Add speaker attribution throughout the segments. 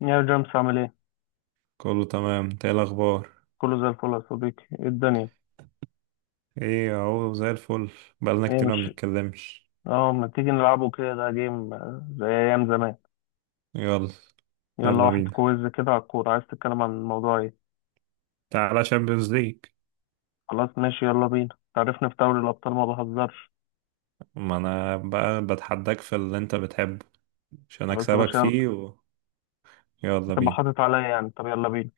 Speaker 1: يا جيمس، عامل ايه؟
Speaker 2: كله تمام، انت ايه الاخبار؟
Speaker 1: كله زي الفل يا صديقي، ايه الدنيا؟
Speaker 2: ايه اهو زي الفل. بقالنا
Speaker 1: ايه
Speaker 2: كتير ما
Speaker 1: مش
Speaker 2: بنتكلمش.
Speaker 1: اه ما تيجي نلعبه كده، ده جيم، زي ايام زمان.
Speaker 2: يلا.
Speaker 1: يلا
Speaker 2: يلا
Speaker 1: واحد
Speaker 2: بينا.
Speaker 1: كويز كده على الكورة، عايز تتكلم عن الموضوع ايه؟
Speaker 2: تعالى شامبيونز ليج.
Speaker 1: خلاص ماشي، يلا بينا. تعرفني في دوري الأبطال ما بهزرش.
Speaker 2: ما انا بقى بتحداك في اللي انت بتحبه عشان
Speaker 1: خلاص يا
Speaker 2: اكسبك
Speaker 1: باشا، يلا.
Speaker 2: فيه يلا
Speaker 1: هتبقى
Speaker 2: بينا.
Speaker 1: حاطط عليا يعني، طب يلا بينا.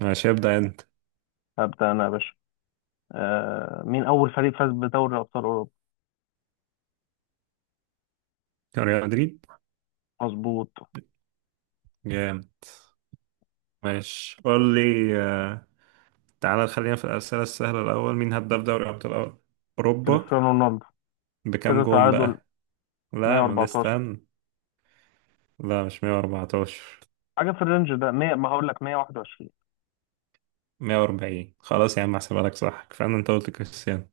Speaker 2: ماشي، ابدأ انت.
Speaker 1: هبدأ أنا يا باشا. مين أول فريق فاز بدوري أبطال أوروبا؟
Speaker 2: ريال مدريد.
Speaker 1: مظبوط.
Speaker 2: جامد. ماشي قول لي. آه، تعالى خلينا في الأسئلة السهلة. الأول، مين هداف دوري أبطال أوروبا؟
Speaker 1: كريستيانو رونالدو.
Speaker 2: بكام
Speaker 1: كده
Speaker 2: جون
Speaker 1: تعادل.
Speaker 2: بقى؟ لا ما ده،
Speaker 1: 114.
Speaker 2: استنى. لا مش 114.
Speaker 1: حاجة في الرينج ده. 100، ما هقول لك 121.
Speaker 2: 140، خلاص يا عم احسبها لك، صح، كفاية، انت قلت كريستيانو.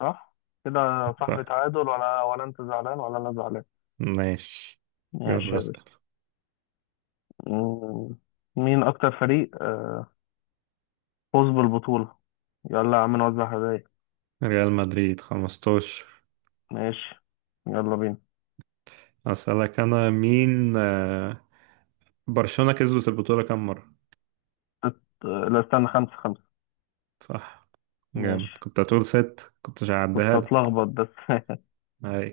Speaker 1: صح، كده يا صاحبي
Speaker 2: صح.
Speaker 1: تعادل، ولا انت زعلان ولا انا زعلان؟
Speaker 2: ماشي.
Speaker 1: ماشي
Speaker 2: يلا
Speaker 1: يا باشا.
Speaker 2: اسأل.
Speaker 1: مم. مين اكتر فريق فوز بالبطولة. يلا يا عم نوزع هدايا.
Speaker 2: ريال مدريد 15.
Speaker 1: ماشي يلا بينا.
Speaker 2: اسألك انا مين. برشلونة كسبت البطولة كام مرة؟
Speaker 1: ست... آه، لا استنى، خمسة خمسة.
Speaker 2: صح. جامد،
Speaker 1: ماشي.
Speaker 2: كنت هتقول ست كنتش
Speaker 1: كنت
Speaker 2: هعديها
Speaker 1: اتلخبط
Speaker 2: لك.
Speaker 1: بس.
Speaker 2: اي.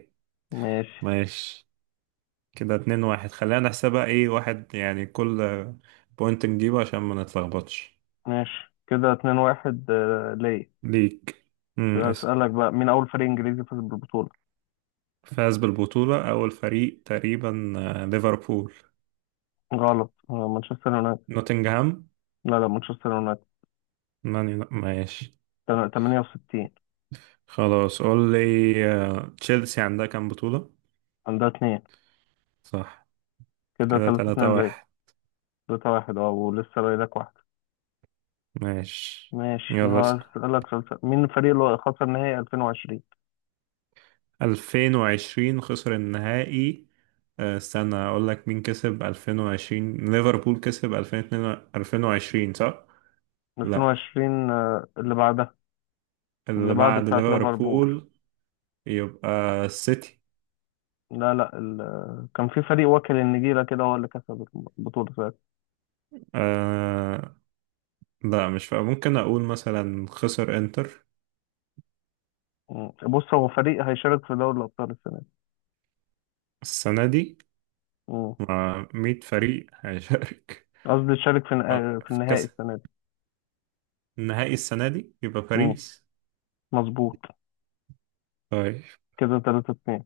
Speaker 1: ماشي.
Speaker 2: ماشي، كده اتنين واحد، خلينا نحسبها، ايه، واحد يعني كل بوينت نجيبه عشان ما نتلخبطش.
Speaker 1: ماشي، كده اتنين واحد ليا.
Speaker 2: ليك. اسأل.
Speaker 1: اسألك بقى، مين أول فريق إنجليزي فاز بالبطولة؟
Speaker 2: فاز بالبطولة أول فريق تقريبا، ليفربول.
Speaker 1: غلط. مانشستر يونايتد.
Speaker 2: نوتنغهام.
Speaker 1: لا لا، مانشستر يونايتد.
Speaker 2: ماشي.
Speaker 1: 68.
Speaker 2: خلاص قول لي. تشيلسي عندها كام بطولة؟
Speaker 1: عندها اتنين.
Speaker 2: صح.
Speaker 1: كده
Speaker 2: كده
Speaker 1: تلاتة
Speaker 2: تلاتة
Speaker 1: اتنين ليا.
Speaker 2: واحد.
Speaker 1: ثلاثة واحد ولسه باقي لك واحدة.
Speaker 2: ماشي.
Speaker 1: ماشي.
Speaker 2: يلا اسأل.
Speaker 1: هسألك سؤال سهل. مين الفريق اللي خسر نهائي 2020؟
Speaker 2: 2020 خسر النهائي. استنى اقول لك مين كسب 2020، ليفربول كسب 2022، صح؟ لا.
Speaker 1: 2020؟ اللي بعدها. اللي
Speaker 2: اللي
Speaker 1: بعد
Speaker 2: بعد
Speaker 1: بتاعة ليفربول.
Speaker 2: ليفربول. يبقى السيتي.
Speaker 1: لا لا، كان في فريق واكل النجيلة كده، هو اللي كسب البطولة ساعتها.
Speaker 2: آه. لا مش فاهم، ممكن اقول مثلا خسر انتر.
Speaker 1: مم. بص، هو فريق هيشارك في دوري الأبطال السنة دي.
Speaker 2: السنة دي.
Speaker 1: مم.
Speaker 2: مع 100 فريق هيشارك.
Speaker 1: قصدي يشارك في
Speaker 2: في
Speaker 1: النهائي
Speaker 2: كأس
Speaker 1: السنة دي.
Speaker 2: النهائي السنة دي يبقى
Speaker 1: مم.
Speaker 2: باريس.
Speaker 1: مظبوط.
Speaker 2: طيب.
Speaker 1: كده 3-2.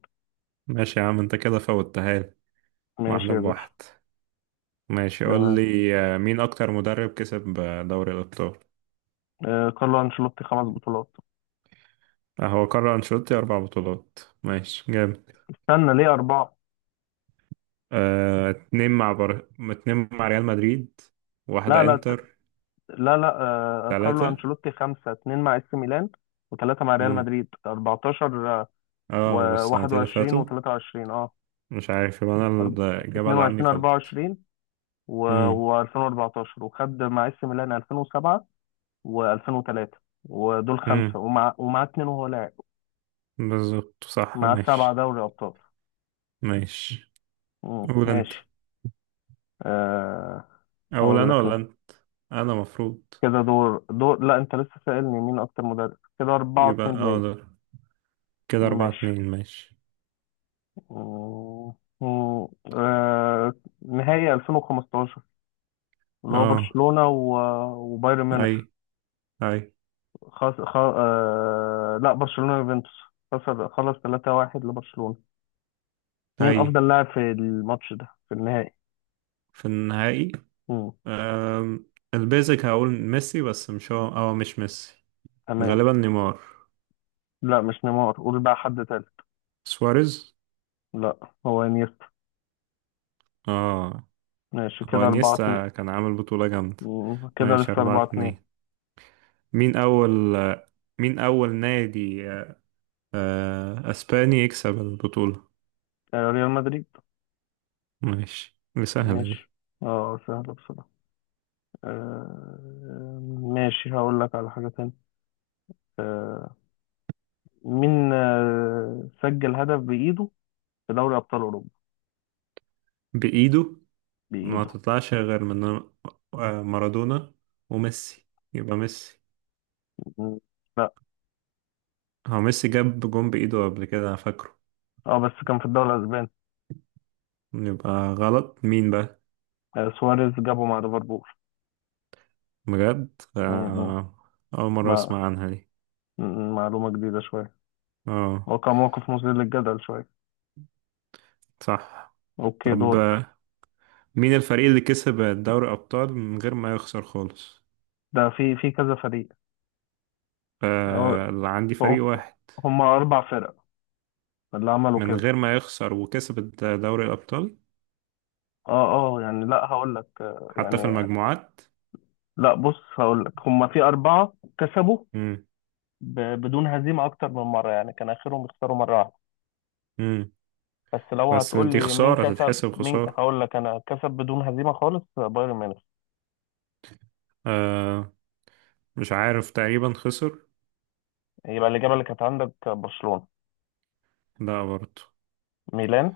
Speaker 2: ماشي يا عم، انت كده فوتها لي.
Speaker 1: ماشي
Speaker 2: واحدة
Speaker 1: يا باشا.
Speaker 2: بواحد. ماشي قول
Speaker 1: تمام.
Speaker 2: لي، مين أكتر مدرب كسب دوري الأبطال؟
Speaker 1: كارلو أنشيلوتي خمس بطولات.
Speaker 2: هو كارلو أنشيلوتي أربع بطولات. ماشي، جامد.
Speaker 1: استنى، ليه أربعة؟
Speaker 2: اتنين مع اتنين مع ريال مدريد.
Speaker 1: لا
Speaker 2: واحدة
Speaker 1: لا.
Speaker 2: انتر.
Speaker 1: لا لا. كارلو
Speaker 2: تلاتة.
Speaker 1: أنشيلوتي خمسة. اتنين مع اس ميلان، وثلاثة مع ريال
Speaker 2: مم.
Speaker 1: مدريد. 14
Speaker 2: اه، والسنتين اللي
Speaker 1: و21
Speaker 2: فاتوا.
Speaker 1: و23،
Speaker 2: مش عارف، يبقى أنا
Speaker 1: أرب-
Speaker 2: الإجابة اللي عندي
Speaker 1: 22
Speaker 2: غلط.
Speaker 1: 24،
Speaker 2: مم.
Speaker 1: و2014، وخد مع اس ميلان 2007 و2003. ودول
Speaker 2: مم.
Speaker 1: خمسة، ومع اتنين وهو لاعب.
Speaker 2: بالظبط صح،
Speaker 1: مع سبعة
Speaker 2: ماشي.
Speaker 1: دوري أبطال.
Speaker 2: ماشي.
Speaker 1: مم،
Speaker 2: قول انت.
Speaker 1: ماشي. آه
Speaker 2: اقول
Speaker 1: هقول
Speaker 2: انا
Speaker 1: لك
Speaker 2: ولا
Speaker 1: أنا.
Speaker 2: انت؟ انا مفروض.
Speaker 1: كده دور. لا، أنت لسه سائلني مين أكتر مدرب. كده أربعة
Speaker 2: يبقى
Speaker 1: اتنين
Speaker 2: اه
Speaker 1: ليا.
Speaker 2: ده، كده اربعة
Speaker 1: ماشي.
Speaker 2: اتنين، ماشي.
Speaker 1: مم. مم. آه، نهائي 2015، اللي هو
Speaker 2: اه.
Speaker 1: برشلونة وبايرن
Speaker 2: اي.
Speaker 1: ميونخ.
Speaker 2: اي.
Speaker 1: لا، برشلونة يوفنتوس. خسر. خلص 3-1 لبرشلونة. مين
Speaker 2: اي.
Speaker 1: أفضل لاعب في الماتش ده، في النهائي؟
Speaker 2: في النهائي.
Speaker 1: مم.
Speaker 2: أم... البيزك هقول ميسي بس مش هو، مش ميسي.
Speaker 1: تمام.
Speaker 2: غالبا نيمار.
Speaker 1: لا مش نيمار، قول بقى حد تاني.
Speaker 2: سواريز.
Speaker 1: لا، هو انيستا.
Speaker 2: اه.
Speaker 1: ماشي
Speaker 2: هو
Speaker 1: كده 4-2.
Speaker 2: انيستا كان عامل بطولة جامدة.
Speaker 1: كده
Speaker 2: ماشي
Speaker 1: لسه
Speaker 2: أربعة
Speaker 1: 4-2.
Speaker 2: اتنين. مين أول. مين أول نادي أسباني يكسب البطولة؟
Speaker 1: ريال مدريد.
Speaker 2: ماشي، دي سهلة دي.
Speaker 1: ماشي. اه، سهلة بصراحة. ماشي، هقول لك على حاجة تانية. آه، مين سجل هدف بإيده في دوري أبطال أوروبا؟
Speaker 2: بإيده؟ ما
Speaker 1: بإيده.
Speaker 2: تطلعش غير من مارادونا وميسي. يبقى ميسي.
Speaker 1: مم. لا.
Speaker 2: هو ميسي جاب جون بإيده قبل كده، أنا فاكره.
Speaker 1: اه بس كان في الدوري الأسباني.
Speaker 2: يبقى غلط، مين بقى؟
Speaker 1: سواريز جابه مع ليفربول.
Speaker 2: بجد
Speaker 1: مم، مم.
Speaker 2: آه، أول مرة
Speaker 1: مع
Speaker 2: أسمع عنها دي.
Speaker 1: معلومة جديدة شوية.
Speaker 2: اه.
Speaker 1: هو كان موقف مثير للجدل شوية.
Speaker 2: صح.
Speaker 1: أوكي،
Speaker 2: طب،
Speaker 1: دورك.
Speaker 2: مين الفريق اللي كسب دوري أبطال من غير ما يخسر خالص؟
Speaker 1: ده في في كذا فريق. اه
Speaker 2: اللي عندي فريق
Speaker 1: اه.
Speaker 2: واحد.
Speaker 1: هما أربع فرق اللي عملوا
Speaker 2: من
Speaker 1: كده.
Speaker 2: غير ما يخسر وكسب دوري الأبطال.
Speaker 1: اه اه، يعني، لا هقول لك
Speaker 2: حتى في
Speaker 1: يعني.
Speaker 2: المجموعات.
Speaker 1: لا بص، هقول لك هما في أربعة كسبوا
Speaker 2: مم.
Speaker 1: بدون هزيمة أكتر من مرة، يعني كان آخرهم يخسروا مرة واحدة.
Speaker 2: مم.
Speaker 1: بس لو
Speaker 2: بس
Speaker 1: هتقول
Speaker 2: دي
Speaker 1: لي مين
Speaker 2: خسارة
Speaker 1: كسب،
Speaker 2: تتحسب
Speaker 1: مين
Speaker 2: خسارة.
Speaker 1: هقول لك انا كسب بدون هزيمه خالص، بايرن ميونخ.
Speaker 2: آه، مش عارف، تقريبا خسر.
Speaker 1: يبقى الاجابه اللي كانت عندك برشلونه.
Speaker 2: لا برضه.
Speaker 1: ميلان.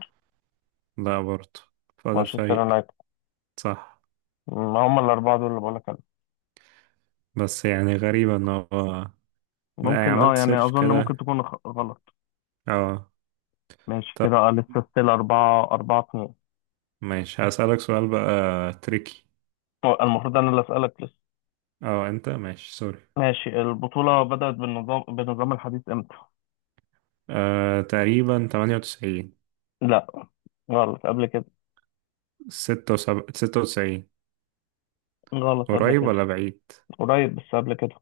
Speaker 2: لا برضه. فضل
Speaker 1: مانشستر
Speaker 2: فريق.
Speaker 1: يونايتد.
Speaker 2: صح.
Speaker 1: ما هم الاربعه دول اللي بقول لك عليهم.
Speaker 2: بس يعني غريبة ان هو ما يعني
Speaker 1: ممكن
Speaker 2: عملت
Speaker 1: يعني،
Speaker 2: سيرش
Speaker 1: اظن ممكن
Speaker 2: كده.
Speaker 1: تكون غلط.
Speaker 2: اه.
Speaker 1: ماشي
Speaker 2: طب.
Speaker 1: كده، لسه ستيل أربعة أربعة اتنين.
Speaker 2: ماشي هسألك سؤال بقى تريكي.
Speaker 1: هو المفروض أنا اللي أسألك لسه.
Speaker 2: اه انت، ماشي سوري.
Speaker 1: ماشي. البطولة بدأت بالنظام الحديث إمتى؟
Speaker 2: تقريبا 98.
Speaker 1: لا. غلط قبل كده.
Speaker 2: 76، 96.
Speaker 1: غلط قبل
Speaker 2: قريب
Speaker 1: كده.
Speaker 2: ولا بعيد؟
Speaker 1: قريب بس قبل كده.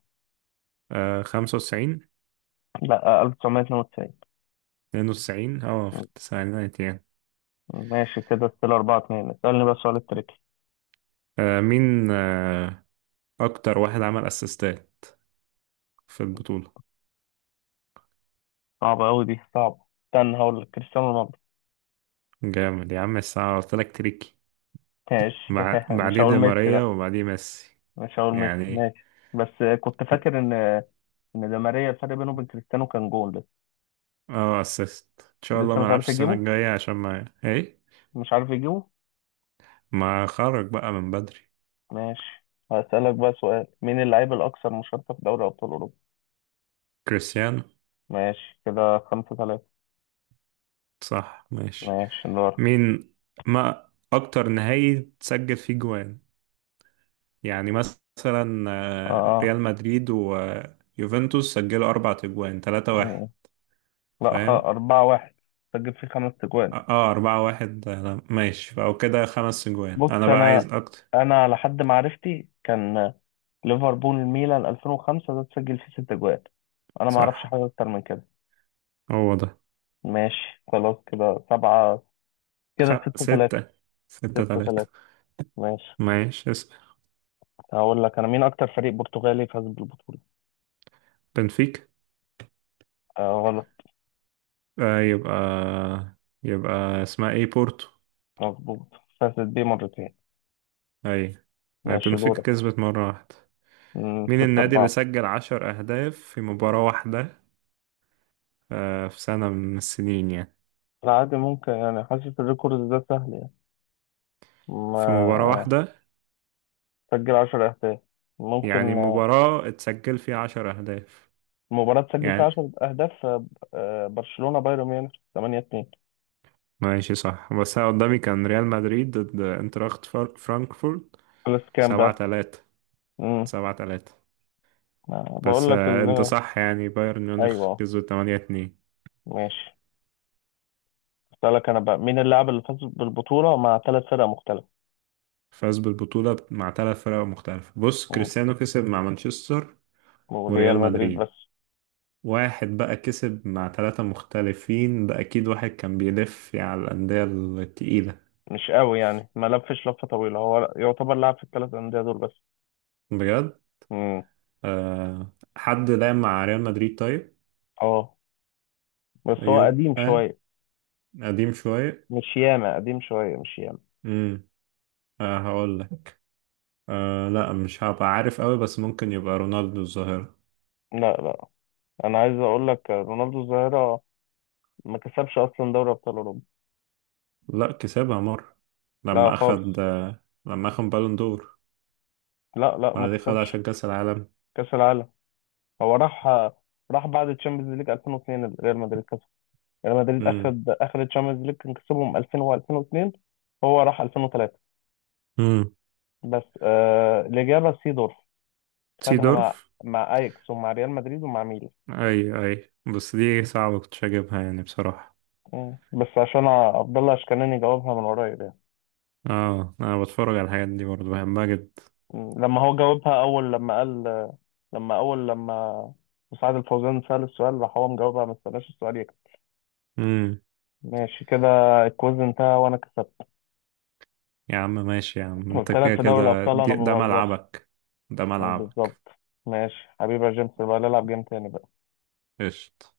Speaker 2: 95.
Speaker 1: لا، 1992.
Speaker 2: 92، اه في التسعينات يعني.
Speaker 1: ماشي كده، ستيل 4-2. اسألني بقى سؤال التريكي.
Speaker 2: مين اكتر واحد عمل اسيستات في البطولة؟
Speaker 1: صعبة أوي دي، صعبة. استنى، هقول لك كريستيانو رونالدو.
Speaker 2: جامد يا عم، الساعة قلت لك تريكي.
Speaker 1: ماشي
Speaker 2: مع
Speaker 1: مش
Speaker 2: بعديه
Speaker 1: هقول
Speaker 2: دي
Speaker 1: ميسي
Speaker 2: ماريا
Speaker 1: لأ.
Speaker 2: وبعديه ميسي.
Speaker 1: مش هقول ميسي.
Speaker 2: يعني.
Speaker 1: ماشي، بس كنت فاكر إن ده ماريا، الفرق بينه وبين كريستيانو كان جول لسه.
Speaker 2: اه اسيست، ان شاء الله
Speaker 1: لسه
Speaker 2: ما
Speaker 1: مش
Speaker 2: العبش
Speaker 1: عارف
Speaker 2: السنه
Speaker 1: يجيبه.
Speaker 2: الجايه عشان ما ايه.
Speaker 1: مش عارف يجيبه.
Speaker 2: ما خرج بقى من بدري.
Speaker 1: ماشي، هسألك بقى سؤال. مين اللاعب الأكثر مشاركة في دوري أبطال أوروبا؟
Speaker 2: كريستيانو.
Speaker 1: ماشي كده خمسة ثلاثة.
Speaker 2: صح ماشي.
Speaker 1: ماشي دور.
Speaker 2: مين. ما اكتر نهائي تسجل فيه جوان؟ يعني مثلا،
Speaker 1: آه
Speaker 2: ريال مدريد ويوفنتوس سجلوا اربع اجوان، تلاتة واحد.
Speaker 1: آه لا،
Speaker 2: فاهم.
Speaker 1: أربعة واحد. سجل فيه خمس تجوان.
Speaker 2: اه، اربعة واحد، ماشي فأو كده خمس اجوان،
Speaker 1: بص
Speaker 2: انا بقى عايز
Speaker 1: انا
Speaker 2: اكتر.
Speaker 1: انا على حد معرفتي كان ليفربول ميلان 2005، ده تسجل فيه ست اجوال. انا ما اعرفش
Speaker 2: صح.
Speaker 1: حاجه اكتر من كده.
Speaker 2: هو ده.
Speaker 1: ماشي خلاص. كده سبعة. كده ستة تلاتة.
Speaker 2: ستة. ستة
Speaker 1: ستة
Speaker 2: تلاتة.
Speaker 1: تلاتة. ماشي.
Speaker 2: ماشي، اسم.
Speaker 1: هقول لك انا، مين اكتر فريق برتغالي فاز بالبطوله؟
Speaker 2: بنفيكا.
Speaker 1: غلط.
Speaker 2: يبقى، يبقى اسمها ايه، بورتو.
Speaker 1: مظبوط. فازت بيه مرتين.
Speaker 2: اي.
Speaker 1: ماشي
Speaker 2: بنفيكا
Speaker 1: دورك.
Speaker 2: كسبت مرة واحدة. مين
Speaker 1: ستة
Speaker 2: النادي اللي
Speaker 1: أربعة.
Speaker 2: سجل عشر أهداف في مباراة واحدة؟ في سنة من السنين يعني.
Speaker 1: لا عادي، ممكن يعني. حاسس الريكورد ده سهل يعني. ما
Speaker 2: في مباراة واحدة.
Speaker 1: سجل عشر أهداف
Speaker 2: يعني
Speaker 1: ممكن،
Speaker 2: مباراة اتسجل فيها عشر أهداف.
Speaker 1: مباراة سجل فيها
Speaker 2: يعني.
Speaker 1: 10 أهداف. برشلونة بايرن ميونخ 8-2.
Speaker 2: ماشي صح، بس أنا قدامي كان ريال مدريد ضد انتراخت فرانكفورت.
Speaker 1: خلص كام
Speaker 2: سبعة
Speaker 1: بقى؟
Speaker 2: تلاتة.
Speaker 1: امم.
Speaker 2: سبعة تلاتة.
Speaker 1: بقول
Speaker 2: بس
Speaker 1: لك ال
Speaker 2: انت صح، يعني بايرن ميونخ
Speaker 1: أيوه.
Speaker 2: كسبوا 8-2.
Speaker 1: ماشي. أسألك أنا بقى، مين اللاعب اللي فاز بالبطولة مع ثلاث فرق مختلفة؟
Speaker 2: فاز بالبطولة مع ثلاث فرق مختلفة، بص
Speaker 1: مم.
Speaker 2: كريستيانو كسب مع مانشستر
Speaker 1: وريال
Speaker 2: وريال
Speaker 1: مدريد
Speaker 2: مدريد.
Speaker 1: بس.
Speaker 2: واحد بقى كسب مع ثلاثة مختلفين، ده أكيد واحد كان بيلف على الأندية التقيلة.
Speaker 1: مش قوي يعني، ما لفش لفة طويلة، هو يعتبر لاعب في الثلاث أندية دول بس.
Speaker 2: بجد.
Speaker 1: امم.
Speaker 2: أه، حد لعب مع ريال مدريد طيب؟
Speaker 1: اه بس هو قديم
Speaker 2: يبقى
Speaker 1: شوية.
Speaker 2: قديم شوية.
Speaker 1: مش ياما قديم شوية، مش ياما.
Speaker 2: امم. أه هقول لك. أه لا مش هبقى عارف قوي، بس ممكن يبقى رونالدو الظاهرة.
Speaker 1: لا لا. أنا عايز أقول لك، رونالدو الظاهرة ما كسبش أصلا دوري أبطال أوروبا.
Speaker 2: لا كسبها مرة.
Speaker 1: لا
Speaker 2: لما أخد.
Speaker 1: خالص.
Speaker 2: لما أخد بالون دور.
Speaker 1: لا لا ما
Speaker 2: ولا دي خد
Speaker 1: كسبش.
Speaker 2: عشان كأس العالم.
Speaker 1: كاس العالم. هو راح. راح بعد تشامبيونز ليج 2002، ريال مدريد كسب. ريال مدريد
Speaker 2: امم.
Speaker 1: اخد اخر تشامبيونز ليج، كان كسبهم 2000 و2002. هو راح 2003.
Speaker 2: امم.
Speaker 1: بس الاجابه سيدورف. خدها
Speaker 2: سيدورف.
Speaker 1: مع اياكس ومع ريال مدريد ومع ميلان.
Speaker 2: أي، أي، بس دي صعبة كنتش أجيبها يعني بصراحة.
Speaker 1: بس عشان عبد الله اشكناني جاوبها من قريب يعني.
Speaker 2: اه، أنا بتفرج على الحاجات دي برضه، بحبها جدا.
Speaker 1: لما هو جاوبها اول، لما قال، لما اول لما مساعد الفوزان سأل السؤال، راح هو مجاوبها، ما استناش السؤال يكمل.
Speaker 2: امم.
Speaker 1: ماشي كده. الكويز انتهى وانا كسبت.
Speaker 2: يا عم ماشي يا عم، أنت
Speaker 1: قلت لك
Speaker 2: كده
Speaker 1: في دوري
Speaker 2: كده
Speaker 1: الأبطال أنا ما
Speaker 2: ده
Speaker 1: بهزرش.
Speaker 2: ملعبك. ده ملعبك.
Speaker 1: بالظبط. ماشي حبيبي يا جيمس، يبقى نلعب جيم تاني بقى.
Speaker 2: قشطة.